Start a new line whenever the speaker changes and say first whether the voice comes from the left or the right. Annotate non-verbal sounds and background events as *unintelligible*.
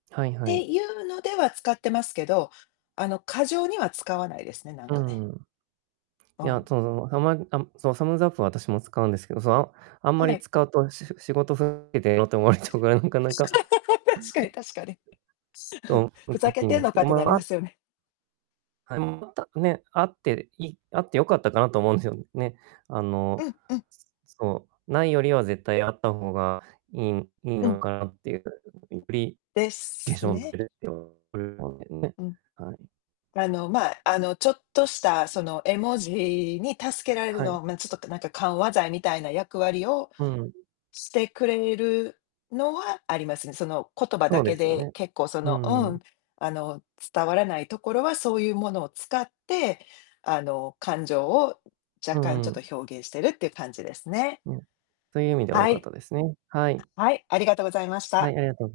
right: はいは
left: て
right: い。
left: ゆうのでは使ってますけど、あの、過剰には使わないですね、なん
right: う
left: かね。
right: ん。
left: あ
right: い
left: あ。
right: や、その、たまにあ、そう、サムズアップ、私も使うんですけど、その、ああん
left: お
right: まり
left: ね。
right: 使うと、し仕事ふけてと思われ
left: *unintelligible*
right: ちゃうから、なかな
left: しつれ
right: か
left: *laughs* 確かに確かに。す
right: そう、
left: ふ
right: 無
left: ざ
right: 課
left: け
right: 金
left: てん
right: です
left: の
right: け
left: かっ
right: ど、
left: てなり
right: ま
left: ま
right: あ
left: すよね。
right: はい、また、ね、あっていあってよかったかなと思うんすよね。あ
left: う
right: の、
left: ん、うん。
right: そう、ないよりは絶対あった方がいいい
left: う
right: の
left: ん。
right: かなってゆうふうに *unintelligible* うり
left: で
right: で
left: す
right: しょんっ
left: ね。
right: てっと *unintelligible* ね、
left: うん。
right: はい。
left: あの、まあ、あの、ちょっとした、その、絵文字に助けられる
right: はい。
left: の、ま、ちょっとなんか緩和剤みたいな役割を
right: うん。
left: してくれるのはありますね。その、言葉だ
right: そう
left: け
right: ですよ
left: で
right: ね。
left: 結構そ
right: う
left: のう
right: んう
left: ん、
right: ん。
left: あの、伝わらないところはそうゆうものを使って、あの、感情を
right: う
left: 若干ち
right: ん
left: ょっ
right: うん。
left: と表現してるっていう感じですね。
right: うん、そゆ意味では良
left: は
right: かっ
left: い。
right: たですね、はい
left: はい、ありがとございまし
right: は
left: た。
right: い、ありがとう